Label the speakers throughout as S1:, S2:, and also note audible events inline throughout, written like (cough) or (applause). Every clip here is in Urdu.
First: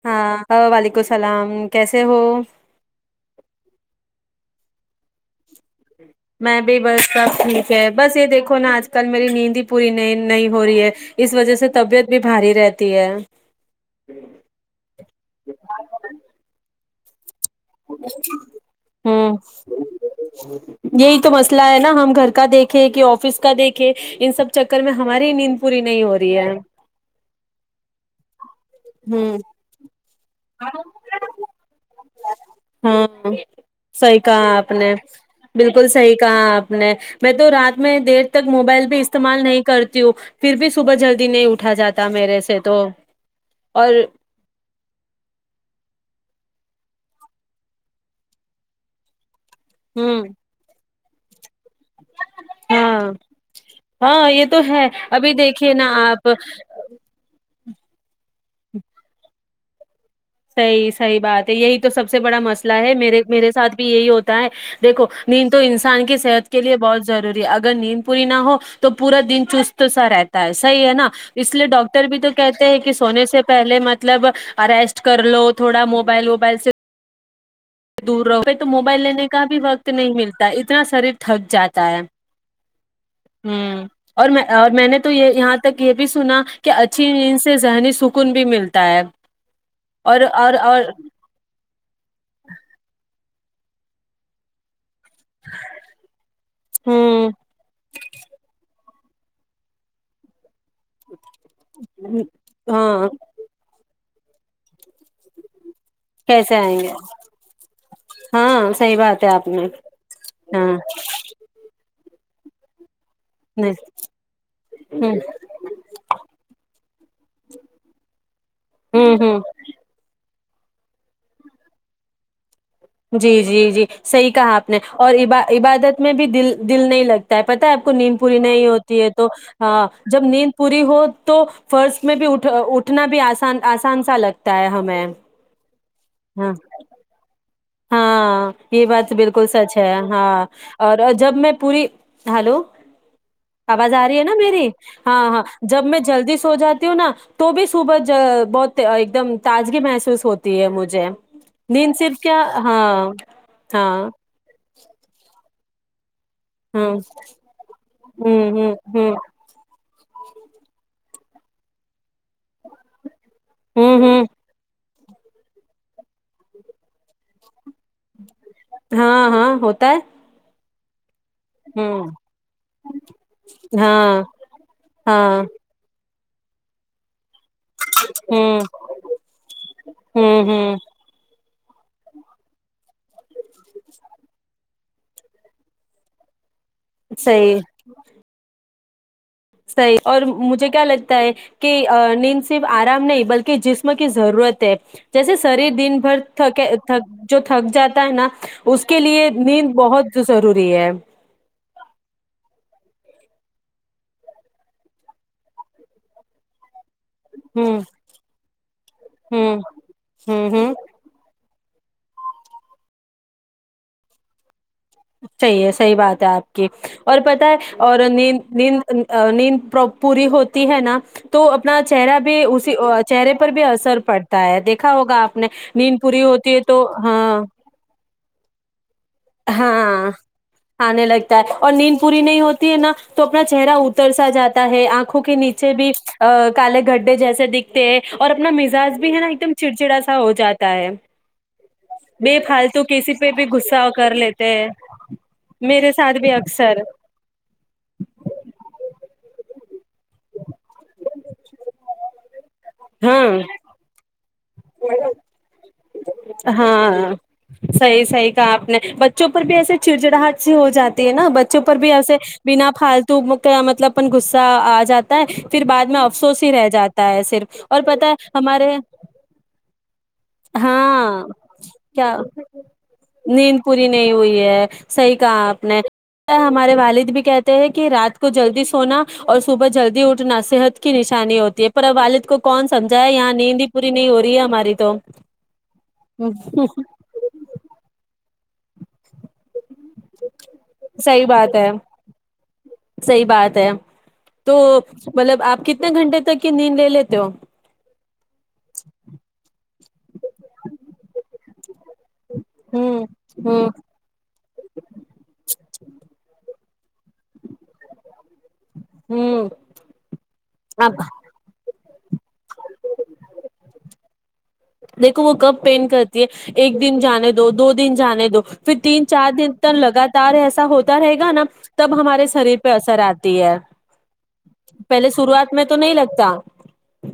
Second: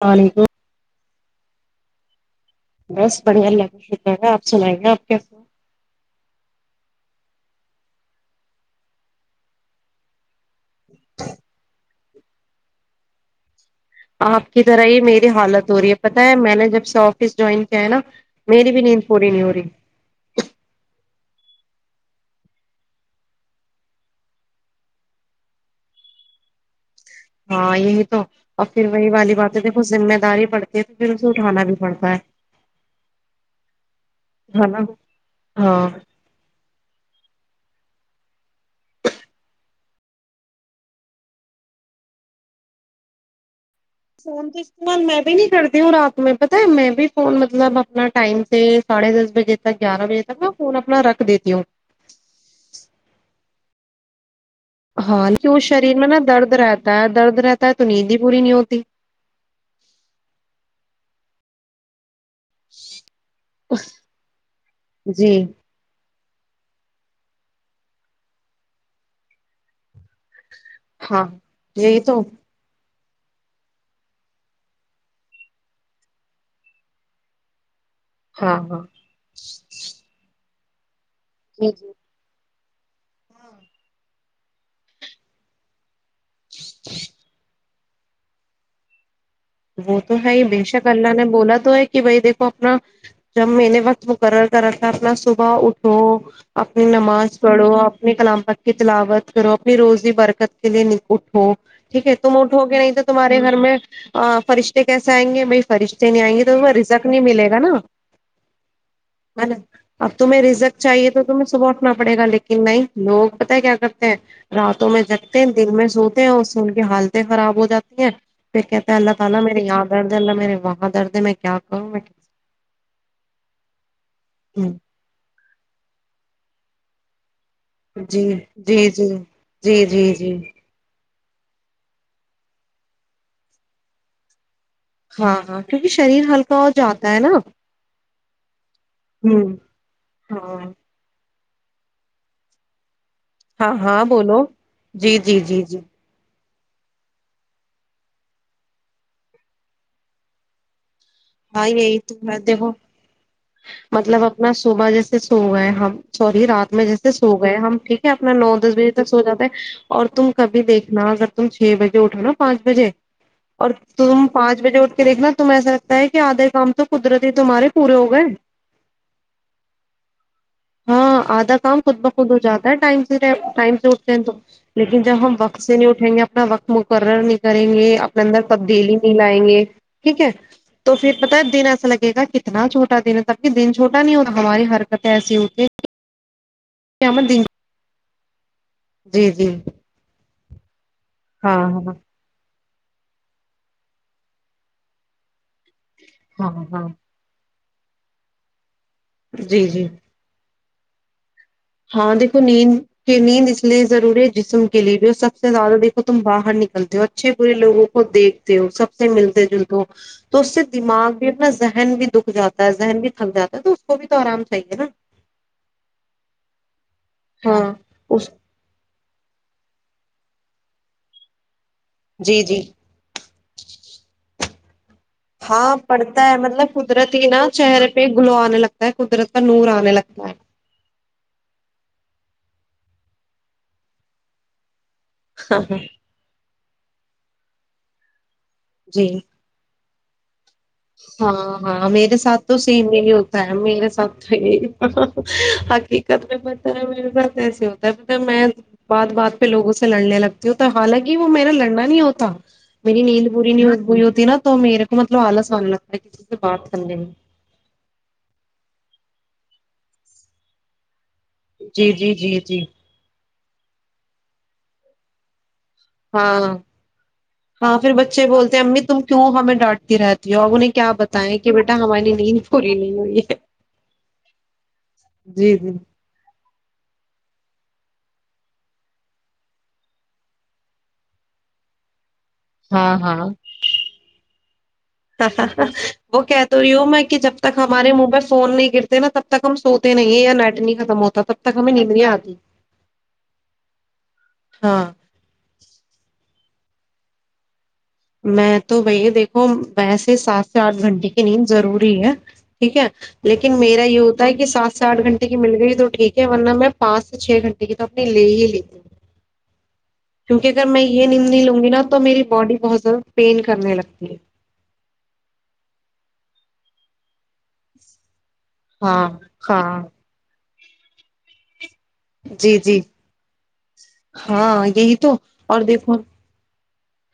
S1: السلام
S2: ہاں
S1: علیکم
S2: ہ وال (unintelligible) الیک ال سلام کیسے ہو (unintelligible)
S1: بس بڑھیا اللہ شکریہ ہے آپ سنائیے آپ کیس (inaudible)
S2: میں بھی بس سب ٹھیک ہے بس یہ دیکھو نا آج کل میری نیند بھی پوری نہیں نہیں ہو رہی ہے اس وجہ سے طبیعت بھی بھاری رہتی ہے (unintelligible)
S1: آپ کی طرح ہی میری حالت ہو رہی ہے پتاہ ہے میں نے جب ساف (unintelligible)
S2: ہ
S1: نہیں ہو رہی
S2: یہی تو مسئلہ ہے نا ہم (unintelligible) گھر کا دیکھے کہ آفس کا دیکھے ان سب چکر میں ہماری نیند پوری نہیں ہو رہی ہے (unintelligible)
S1: ہاں یہ تو اور پھر وہی والی
S2: ہوں
S1: باتیں دیکھو ذمہ دار (unintelligible) پڑھتے پھر اسے اٹھانا بھی پڑنا (unintelligible)
S2: ہاں صحی کہا
S1: ہے
S2: آپ
S1: نا
S2: نے بالکل
S1: ہاں
S2: صحی کہا آپ نے میں (unintelligible) تو رات میں دیر تک موبائل بھی استعمال نہیں کرتی ہوں پھر بھی صبح جلدی نہیں اٹھا جاتا میرے سے تو (unintelligible)
S1: سون تو استال میں بھی نہیں کرتی ہوں رات میں بس (unintelligible) س میں بھی فون مطلب اپنا ٹائم سے ساڑھے دس بجے (unintelligible) تو گارہ بجے
S2: ہوں
S1: تک ن فون اپنا رکھ (unintelligible) دیتی ہوں (unintelligible)
S2: ہاں ہاں یہ (unintelligible)
S1: ہاں
S2: ابھی
S1: کیوں
S2: دیکھیے
S1: شریر میں نا
S2: آپ
S1: درد رہتا ہے درد رہتا تو نہیں جی (unintelligible) گری نہیں ہوتی (unintelligible)
S2: صحیح صحیح بات ہے یہی تو سب سے بڑا مسئلہ ہے میر میرے ساتھ بھی یہی ہوتا ہے دیکھو
S1: جی
S2: نیند تو انسان کی صحت (unintelligible) کے لیے بہت ضروری ہے اگر نیند پوری نہ ہو تو پورا دن چست سا رہتا (unintelligible) صحی ہے نا
S1: ہاں
S2: اس لیے ڈاکٹر بھی تو کہتے ہیں کہ ہونے سے پہلے مطلب ارسٹ کچ کر لو تھوڑا موبائل ووبائل سے دور رہوے
S1: ہاں
S2: تو
S1: ہاں
S2: موبائل لینے کا بھی وقت نہیں ملتا ہے اس ا سر تھک
S1: جی
S2: جاتا
S1: جی
S2: ہے ہوں اور میں اور میں نے تو یہ یہاں تک یہ بھی سنا کہ اچھی سے ذہنی سکون بھی ملتا ہے
S1: وہ تو
S2: اور
S1: ہے
S2: اور
S1: بے
S2: اور
S1: شک اللہ نے بولا تو ہے کہ بھائی دیکھ اپنا جب میے وقت مقرر کر اپنا صبح اٹھو اپنی
S2: ہوں
S1: نماز پڑھو اپنی کلام پت کی بلاوت کرو اپنی روزی برکت لیے اٹھو ٹھیک ہے تم اٹھو کہ نہیں تو
S2: ہاں
S1: تمہارے گھر میں ہ فرشتے کیسے آئیں گے ب فرشتے نہیں آئیں گے تویں رزک نہیں ملے گا نا
S2: ہاں صحیح بات ہے آپ
S1: نا
S2: نے
S1: اب تمہیں
S2: ہاں
S1: رزک چاہیے تو تمہیں صبح اٹنا پڑےا لیکن نہیں لوگ پت ہے
S2: نہیں
S1: کیا کرتے ہیں راتوں میں
S2: ہ
S1: جگتے ہیں دن میں سوتے ہیں اور سے ان کی حالتیں خراب ہو جاتی ہیں پ کہتے
S2: ہ
S1: پہل پہا
S2: ہ
S1: مے یاد آ ج لہ میرے وہاں درد ہے میں کیا کہوں
S2: جی جی جی صحیح کہا آپ
S1: کروں؟
S2: نے اور ا بار عبادت میں بھی دل دل نہیں لگتی پتا ہے آپ کو نیند
S1: جی
S2: پوری نہیں
S1: جی
S2: ہوتی
S1: جی
S2: ہے تو
S1: جی
S2: ہاں
S1: جی
S2: جب
S1: جی
S2: نیند پوری ہو تو فرسٹ میں بھی اٹھ اٹھنا بھی آس آسان سا لگتا ہے ت ہمیں
S1: ہاں ہاں کیونکہ شریر
S2: ہاں
S1: ہلکا ہو جاتا ہے نا
S2: ہاں یہ بات
S1: ہوں
S2: بالکل سچ ہے ہاں اور جب میں پوری ہلو
S1: ہاں
S2: آواز
S1: ہاں
S2: آ رہی ہے نا
S1: بولو
S2: میری
S1: جی
S2: ہاں
S1: جی
S2: ہاں
S1: جی جی
S2: جب میں جلدی ہو جاتی ہو نا تو بھی صبح بہت ایک دم تازگی محسوس ہوتی ہے مجھے نیند
S1: ہئیئی تو
S2: صرف کیا
S1: (unintelligible) دیکھو
S2: ہاں ہاں
S1: مطلب اپنا صبح جیسے (unintelligible) ہوا ہے ہماں (unintelligible) سوری رات میں
S2: ہوں
S1: جیسے سو گئے ہم ٹھیک ہے اپنا
S2: ہوں
S1: نو دس
S2: ہوں
S1: بجے تک
S2: ہوں
S1: سو جاتے ہے (unintelligible) اور تم کبھی دیکھنا اگر تم چھ بجے اٹھو نا پانچ بجے (unintelligible) اور
S2: ہوں
S1: تم
S2: ہوں
S1: پانچ بجے اٹ (unintelligible) یکھنا ت توم ایسا (unintelligible) تا ہے کہ آدھے کام تو قدرتی تمہارے پورے ہو گئے (unintelligible)
S2: ہاں ہاں ہوتا ہے (unintelligible)
S1: ہاں آدھا کام خود
S2: ہوں
S1: بخود ہو جاتا ہے ٹائم سے ٹائم سے اٹھتے
S2: ہاں
S1: ہیں تو لیکن جب
S2: ہاں
S1: ہم وقت سے نہیں اٹھیں گے (unintelligible) ن وک مکر ن کریں گے اپنے اندر
S2: ہوں
S1: تبدیلی نہیں لائیں گے ٹھیک ہے
S2: ہوں
S1: (unintelligible)
S2: ہوں
S1: تو پھر پتا دن ایسا لگے گا کتنا چھوٹا دن ہے تب کہ دن چھوٹا نہیں ہوتا ہماری حرکتیں ایسی ہوتی ہیں (unintelligible) کہ ہمیں دن
S2: صی (unintelligible)
S1: جی جی
S2: صحیح اور مجھے ج کیاا ہے
S1: ہاں ہاں
S2: کہ نین سے ف آرام نہیں بلکہ جسم کی ضرورت ہے جیسے س سریر دن بھر تھک
S1: ہاں ہاں
S2: تھک جو ت تھک جاتا ہے نا اس کے لیے
S1: جی
S2: نیند
S1: جی
S2: بہتضرور ضروری ہے
S1: ہاں دیکو نیند کی نیند اس لیے ضروری ہے جسم کے لیے بھی اور سب سے زیادہ دیکھو تم باہر نکلتے ہو اور اچھے برے
S2: ہوں
S1: لوگوں کو دیکھتے ہو سب سے ملتے
S2: ہوں
S1: جلتے ہو تو
S2: ہوں
S1: اس سے
S2: ہوں
S1: دماغ بھی ا ذہن بھی دکھ جاتا ہے ذہن بھی تھک جاتا ہے تو اس کو بھی تو آرام چاہیے نا
S2: صحیح ہے صحیح بات ہے آپ اور پت ہے
S1: ہاں
S2: اور
S1: اس
S2: نیند نیند نیند پر پوری ہوتی ہے نا تو اپنا چہرہ
S1: جی
S2: بھی
S1: جی
S2: اسی چہرے پر بھی اثر پڑتا ہے د
S1: ہاں پڑتا ہے مطلب قدرتی ہی نا
S2: ہاں
S1: چہرے پہ گلو آنے لگتا ہے قدرت کا نور آنے
S2: ہاں
S1: لگتا ہے
S2: ہ ن ل آتا ہے اور نین پ ی نہیں ہوتی ہے نا تو اپنا چہرہ اتر سا جاتا ہے آنکھ آکھوں کے نیچے بھی کالے گھڈھے جیسے دکھتے ہیں اور اپنا مزاج
S1: جی
S2: بھی ہے نا ایکم چڑچڑا ہو جاتا ہے
S1: ہاں ہاں میرے
S2: بے
S1: ساتھ تو
S2: فالتو
S1: سیم یہی
S2: کسی پہ
S1: ہوتا
S2: بھی
S1: ہے
S2: غصہ
S1: میرے
S2: کر
S1: ساتھ
S2: لیتے ہیں میرے ساتھ
S1: حقیقت
S2: بھی
S1: میں بتا
S2: اکثر
S1: ہے میرے ساتھ ایسے ہوتا ہے پت میں بات بات پہ لوگوں سے لڑنے لگتی ہوتا حالانکہ وہ میرا لڑنا نہیں ہوتا میری نید
S2: ہاں
S1: پورری نہیں ب ہوتی نا تو میرے کو مطلب آلس (inaudible) بات کرنے
S2: ہاں
S1: میں
S2: صحی صحی کہا آپ نے چوپ بھی ایسے چڑچڑ ہاد سے ہو جاتی نا بچوں پر
S1: جی
S2: بھی
S1: جی
S2: ایے
S1: جی جی
S2: بنا پالتو مطلب اپن گغصہ آ جاتا ہے پھر بعد میں
S1: ہاں
S2: افسوس ہی رہ جاتا ہے صرف
S1: ہاں
S2: اور
S1: پھر
S2: پتا ہے
S1: بچے بولتے
S2: ہمارے
S1: امی تم کیوں ہمیں ڈانٹتی رہتی ہو ا انہیں کیا بتا
S2: ہاں
S1: ہے
S2: نیند پوری نہیں ہوئی ہے صحیح کہا
S1: جی
S2: آپ
S1: جی
S2: نے ہمارے والد بھی کہتے ہیں کہ کہ رات کو جلدی سونا اور صبح جلدی اٹھنا صحت کی نشانی ہوتی ہے پر والد کے اس کو کون
S1: ہاں
S2: سمجھا ہے
S1: ہاں
S2: یہاں نیند ہی پوری نہیں ہو رہی ہے ہماری تو
S1: وہ کہ تو یوں میں کہ جب تک ہمارے من میں فون نہیں ا تب تک ہم سوتے نہیں یا نیٹ نہیں ختم ہوتا
S2: صحیح
S1: تب
S2: بات
S1: تک
S2: ہے
S1: ہمیں ندری آتی
S2: صحیح بات ہے تو
S1: ہاں
S2: مطلب آپ کتنے گھنٹے تک کی نیند لے لیتے ہو
S1: میں تو بھیا دیکھو ویسے سات سے آٹھ گھنٹے کی نیند ضروری ہے ٹھیک ہے
S2: ہوں
S1: لیکن
S2: ہوں
S1: میرا یہ ہوتا ہے کہ سات سے آٹھ گھنٹے کی مل گئی تو ٹھیک ہے ورنہ میں پانچ سے چھ گھنٹے کی تو اپنی لے ہی لے
S2: ہوں
S1: کیونکہ اگر میں
S2: آپ
S1: یہ ند نہیں لوں گی نا تو تو میری باڈی بہت پین کرنے لگتی ہے
S2: دیکھو وہ کب پینٹ کرتی ہے ایک دن جانے دو دو دن جانے دو پھر تین
S1: ہاں
S2: چار دن تو
S1: ہاں
S2: لگاتار ایسا ایسا ہوتا رہے گا نا تب ہمارے شریر
S1: جی
S2: پہ
S1: جی
S2: اثر آتی ہے
S1: ہاں یہی
S2: پہلے
S1: تو
S2: شروعات
S1: اور
S2: میں تو نہیں
S1: دیکھو
S2: لگتا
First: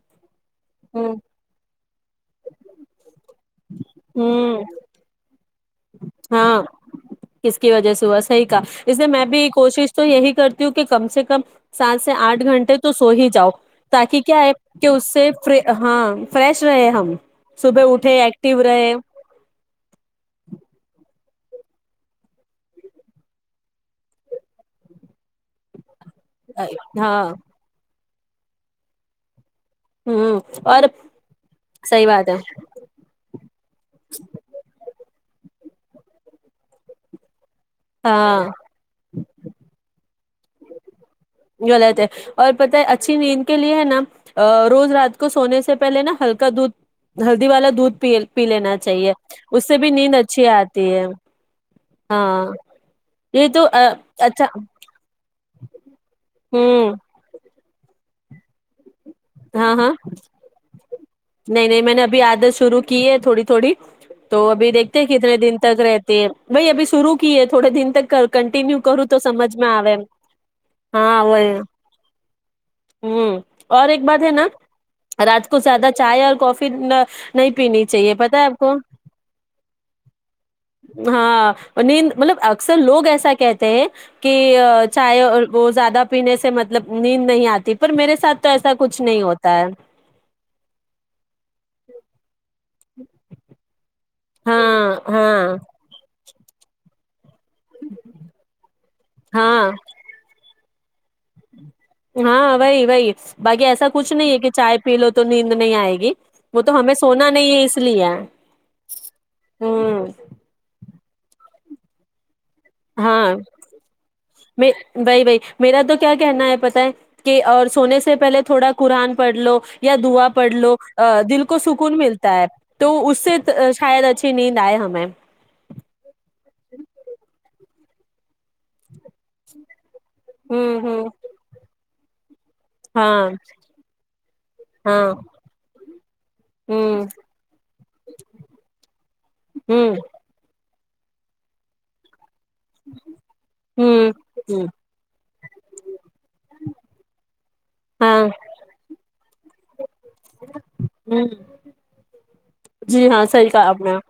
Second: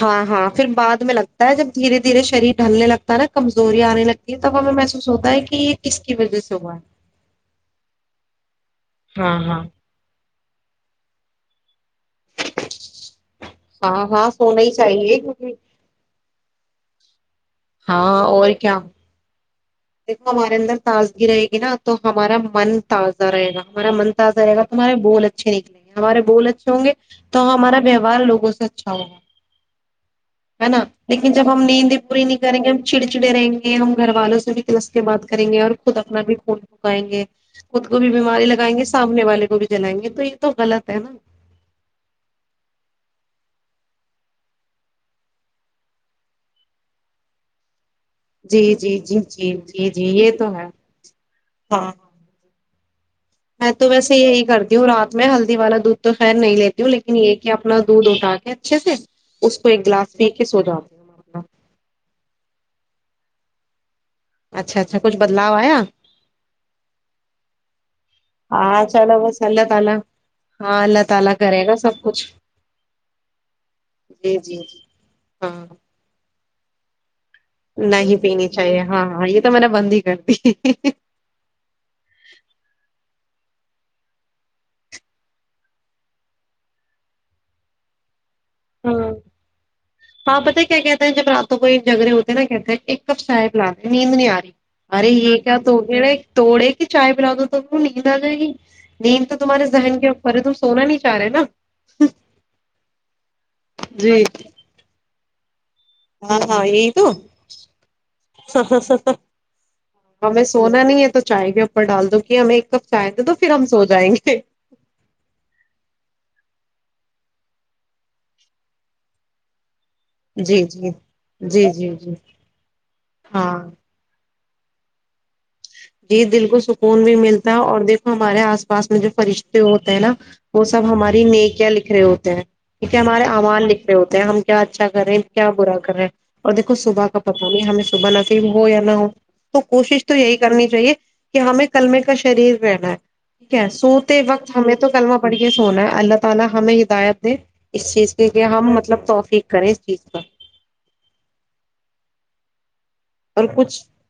S1: ہاں ہاں پھر بعد
S2: ہ
S1: میں لگتا ہے جب دھیرے دھیر شریر ڈالنے لگتا نا کمزوریا آنے لگتی ہے تب ہمیں محسوس ہوتا ہے کہ یہ کس کی وجہ سے
S2: ہاں
S1: ہوا ہے
S2: کس کی وجہ سے ہوا صحیح اسے میں
S1: ہاں
S2: بھی
S1: ہاں
S2: کوشش تو یہی کرتی کہ کم سے کم سات سے آٹھ گھنٹے تو سو ہی جاؤ
S1: ہاں
S2: تاکہ
S1: ہاں
S2: کیا ہے
S1: سونا ہی
S2: کہ اس
S1: چاہیے
S2: سے
S1: کیونکہ
S2: ہاں فریش شے ہم ہم صبح اٹھے
S1: ہاں اور
S2: ایکٹیو
S1: کیا
S2: رہے
S1: دیکھو ہمارے اندر تازگی رہے گی نا تو ہمارا من تازہ رہےا ہمارا من تازہ رہے گا تمہارے بول اچھے نکلیں گے ہمارے بول اچھے ہوں گے
S2: ہاں
S1: تو ہمارا ار لوگوں سے اچھا ہوگا
S2: ہوں
S1: ہے نا
S2: اور
S1: لیکن جب ہم نیندیں
S2: صحیح
S1: پوری
S2: بات ہے
S1: نہیں کریں گے ہم چڑ چڑے رہیں گے ہم گھر والوں سے بھی سے بات کریں گے اور خود اپنا بھی فون پھکائیں گے خود کو بھی
S2: ہاں
S1: بیماری لگائیں گے سامنے والے کو بھی جلائیں گے تو یہ تو غلط ہے نا
S2: غلط ہے اور پتہ اچھی نیند کے لیے ہے نا روز رات کو سونے سے پہلے نا ہلکا دودھ ہلدی والا دودھ پی پی
S1: جی
S2: لینا
S1: جی
S2: چاہیے
S1: جی جی
S2: اس سے
S1: جی
S2: بھی
S1: جی
S2: نیند
S1: یہ
S2: اچھی
S1: تو
S2: آتی ہے ہاں
S1: میں تو ویسے
S2: اچھا
S1: یہی کرتی ہوں رات میں ہلدی والا دھ تو خیر نہیں لیتی ہوں لیکن ایک کہ اپنا دودھ اٹھا کے اچھے سے اس کو
S2: ہاں
S1: ایک
S2: ہاں
S1: گلاس پی کے سوجا د
S2: نہیں نہیں میں نے ابھی عادت شروع کی ہے تھوڑی تھوڑی تو ابھی
S1: اچھا اچھا
S2: دیکھتے
S1: کچھ
S2: کتنے
S1: بدلاؤ
S2: دن
S1: آیا
S2: تک رہتے ہے بائی ابھی سروع کی ہے تھوڑے دن تک کنٹینیو
S1: ہاں
S2: کروں تو
S1: چلو بس
S2: سمجھ
S1: اللہ
S2: میں آوئے
S1: تعالی اللہ
S2: ہاں
S1: تعالی
S2: وہ
S1: کرے گا سب کچھ
S2: ہ اور ایک بات ہے
S1: جی
S2: نا
S1: جی جی
S2: رات کو
S1: ہاں
S2: زیادہ اور کافی نہ نہیں پین چاہیے
S1: نہیں
S2: پت ہے
S1: پینی
S2: آپ کو
S1: چاہیے ہاں ہاں یہ تو میں نے بند ہی کر دی
S2: ہاں نیند مطلب اکثر لوگ ایسا کہتے ہیں کہ چائے اور وہ زیادہ پینے سے مطلب نیند نہیں آتی پر میرے ساتھ تو ایسا
S1: ہاں
S2: کچھ نہیں ہوتا ہے
S1: ہاں پتہ ہے کیا کہتے جب راتوں کوئی جگرے ہوتے نا کیا ایک کب کپ چائے پلا دے نیند نہیں آ
S2: ہاں
S1: ارے یہ
S2: ہاں
S1: کیا تو توڑے چائے پلا دو نیند آ جائے گی نیند تو
S2: ہاں
S1: تمہارےذہن کے اوپر ہے تو سونا نہیں چاہ رہے نا
S2: ہاں وہائی وائی باقی ایسا کچھ
S1: جی
S2: نہیں ہے کہ چائے پی تو نیند نہیں آئے گی
S1: ہاں
S2: وہ
S1: ہاں یہی
S2: ہمیں
S1: تو
S2: سونا نہیں ہے اس لیے ہے۔ ہوں
S1: ہمیں سونا نہیں ہے تو چائے کے اوپر ڈال دو کہ ہم ایک کپ چائے دے دو
S2: ہاں
S1: تو پھر ہم سو جائیں گے
S2: میں بی بئی میرا تو کیا کہنا ہے پتا ہے کہ اور سونے سے پہلے تھوڑا قرآن پڑھ لو یا دوا پڑھ
S1: جی
S2: لو
S1: جی
S2: دل کو
S1: جی جی
S2: سکون
S1: جی
S2: ملتا ہے تو اس سے
S1: ہاں
S2: شاید اچ نیند آئے ہمیں
S1: جی دل کو سکون بھی ملتا اور دیکھو ہمارے آس پاس میں جو فرہشتے ہوتے ہیں نا وہ
S2: ہوں
S1: سب
S2: ہوں
S1: ہماری میں کیا ہوتے ہیں کیونکہ ہمارے
S2: ہاں
S1: آوان نکھلے ہوتے ہیں ہم کیا اچھا
S2: ہاں
S1: کر رہے ہیں کیا برا کر رہے ہیں اور دیکھو صبح
S2: ہوں
S1: کا پتا نہیں ہمیں صبح نہ صف ہو یا نہ ہو تو
S2: ہوں
S1: کوشش تو یہی چاہیے کہ ہمیں کللمے کا شریر
S2: ہوں ہوں ہاں ہوں
S1: (inaudible)
S2: جی ہاں
S1: اور
S2: صحیح کہاپ
S1: کچھ
S2: نے (inaudible)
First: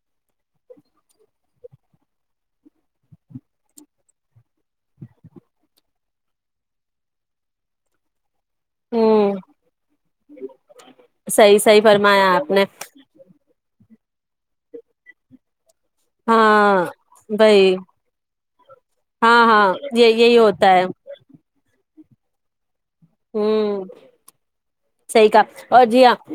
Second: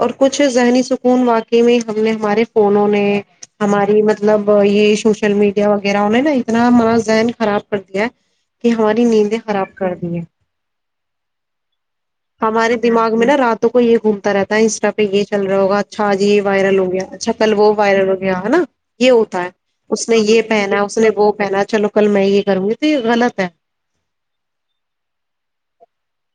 S1: اور کچھ ذہنی سکون واقعے میں ہم نے ہمارے فونوں نے ہماری مطلب یہ سوشل میڈیا وغیرہہ نے نا اتنا ما ذہن خراب کر دیا ہے کہ ہماری
S2: ہوں
S1: نیندیں خراب کر دی ہیں
S2: صحیح صحیح فرمایا آپ نے
S1: ہمارے دماغ نا راتوں کو یہ گھومتا رہتا ہے اس طرح پہ یہ چل رہا ہوگا اچھا جی یہ وائرل
S2: ہاں
S1: ہو گیا اچھا کل وہ
S2: وہی
S1: وائرل ہو گیا ہے نا یہ ہوتا
S2: ہاں
S1: ہے
S2: ہاں
S1: اس نے
S2: یہی
S1: یہ
S2: ہوتا
S1: پہنا ہے اس نے وہ پہنا چلو کل میں یہ کر غلط ہے
S2: صحی کا اور جی آپ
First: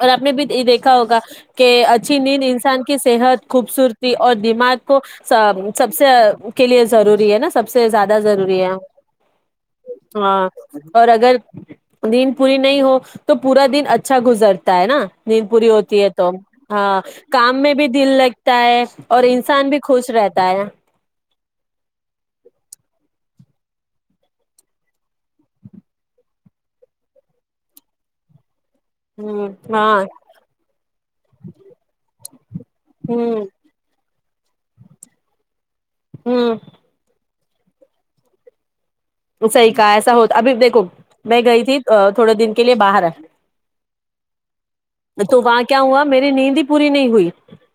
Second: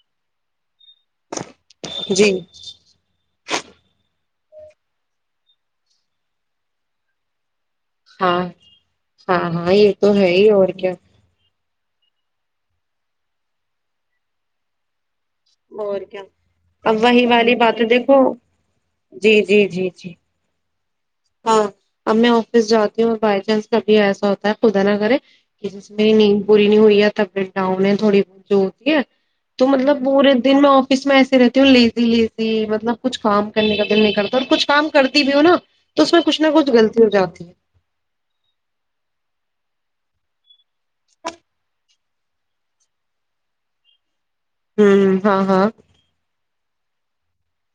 S2: اور آپ نے بھی دیکھ ہوگا کہ اچھی
S1: جی
S2: نیند انسان کی صحت خوبصورتی اور دماغ کو سب سے کے لیے ضروری ہے نا سب سب سے زیادہ
S1: ہاں
S2: ضروری ہے
S1: ہاں ہاں یہ تو ہے
S2: ہاں
S1: ہی کیا
S2: اور اگر دین پوری نہیں ہو تو پورا دن اچھا گزرتا ہے نا پوری
S1: اور
S2: ہوتی ہے
S1: کیا
S2: تو ہاں
S1: اب وہی والی
S2: کام میں
S1: باتیں
S2: بھی دل
S1: دیکھو
S2: لگتا ہے اور
S1: جی جی
S2: انسان بھی
S1: جی جی
S2: خوش رہتا ہے
S1: ہاں اب میں آفس جاتی ہوں بائی چانس کبھی ایسا ہوتا ہے خدا نہ کرے کہ جس میں نیند پوری نہیں ہوئی ہے تبیعت ڈاؤن ہے تھوڑی بہت جو یک ہے
S2: ہ
S1: تو مطلب
S2: ہاں
S1: پورے دن میں آفس میں ایسے رہتی ہوں لیزی لیزی مطلب کچھ
S2: ہ
S1: کام کرنے کا دل نکلتا اور کچھ کام کرتی بھی ہو نا تو اس میں کچھ
S2: ہ
S1: نہچھغلطی ہو جاتی ہے
S2: صحیح کہ ایسا ہوتا ابھی دیکھو میں گئی تھی تھوڑے دن کے لیے باہر
S1: ہوں
S2: تو
S1: ہاں
S2: وہاں
S1: ہاں
S2: کیا ہوا میری نیندی پوری نہیں ہوئی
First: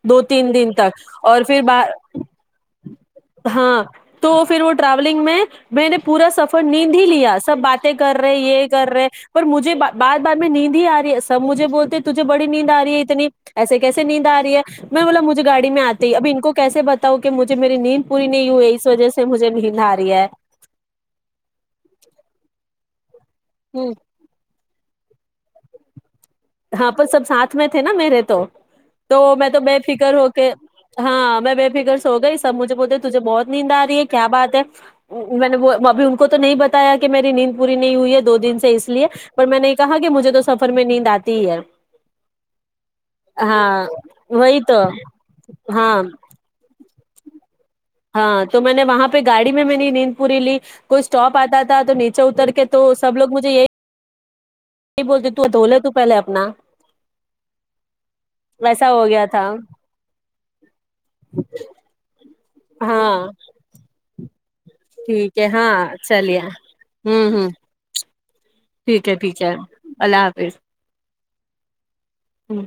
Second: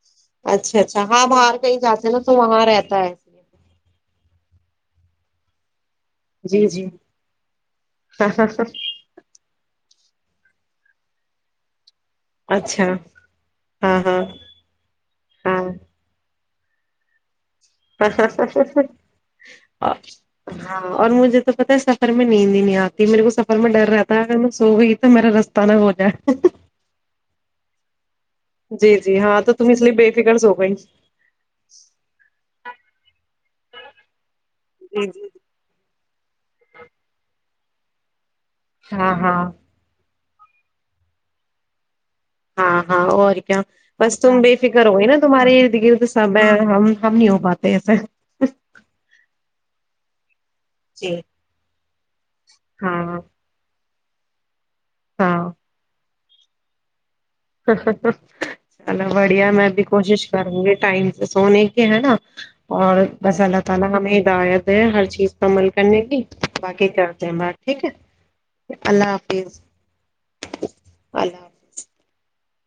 S2: دو تین دن
S1: اچھا
S2: تک
S1: اچھا ہاں
S2: اور
S1: باہر
S2: پھر
S1: کہیں
S2: ب
S1: جاتے ہیں نا تو وہاں رہتا ہے
S2: ہاں تو پھر وہ ٹراولنگ میں میں نے پورا سفر
S1: جی جی
S2: نیند ہی لیا سب باتیں کر رہے یہ کر رہے پر مجھے بار بار میں نیند ہی آ رہی ہے سب مجھے بولتے تجھے بڑی نیند آ
S1: اچھا
S2: رہی ہے اتنی ایسے کیس
S1: ہاں ہاں
S2: نیند آ رہی ہے میں بولا مجھے گاڑی میں آتی ہے اب ان کو کیسے بتاؤ کہ مجھے میری نیند پوری نہیں ہوئی اس وجہ سے مجھے نیند آ رہی ہے
S1: ہاں اور مجھے تو پتا ہے سفر میں نیند نہیں آ میرے کو سفر میں ڈر رہتا ہےگر میں سو گئی تو میرا رستہ نہا ہو جائے
S2: ہاں پر سب ساتھ میں تھے نا میرے تو
S1: جی جی
S2: تو
S1: ہاں
S2: میں تو
S1: تم
S2: بے
S1: اس لیے
S2: فکر ہو کے
S1: سو گئی
S2: ہاں میں بے فکر س ہو گئی سب مجھے بولتے تجھے بہت نیند آ رہی ہے کیا بات
S1: جی جی
S2: میں نے وہ ابھی کو تو نہیں بتایا کہ میری نیند پوری نہیں ہوئی ہے دو دن سے اس لیے
S1: ہاں ہاں
S2: پر میں نے نہیں کہا کہ مجھے تو سفر میں نیند آتی ت
S1: ہاں ہاں اور کیا بس تم بے
S2: وہی تو
S1: فکر ہو گی نا تمہارے ارد
S2: ہاں
S1: گرد سب ہیں ہم ہم نہیں ہو پاتا
S2: ہاں تو میں نے وہاں پہ گاڑی میں میں مین پوری لی کوئی
S1: جی
S2: اسٹاپ آتا تھا تو نیچے اتر کے تو
S1: ہاں
S2: سب لوگ مجھے یہی نہیں بولتے تو
S1: ہاں
S2: دھولے تو پہلےپ نہ
S1: چلو
S2: تھا
S1: بڑیا میں بھی کوشش کروں گی ٹائم سے سونے کی ہے نا (inaudible)
S2: ہاں
S1: ات ہر چیز
S2: ٹھیک
S1: کو
S2: ہے
S1: عمل
S2: ہاں
S1: کرنے کی
S2: چلیے
S1: باقی کرتے
S2: ہوں
S1: ہیں
S2: ہوں
S1: بات ٹھیک ہے
S2: ٹھیک
S1: اللہ
S2: ہے ٹھیک ہے
S1: حافظ
S2: اللہ حافظ
S1: اللہ حافظ
S2: ہوں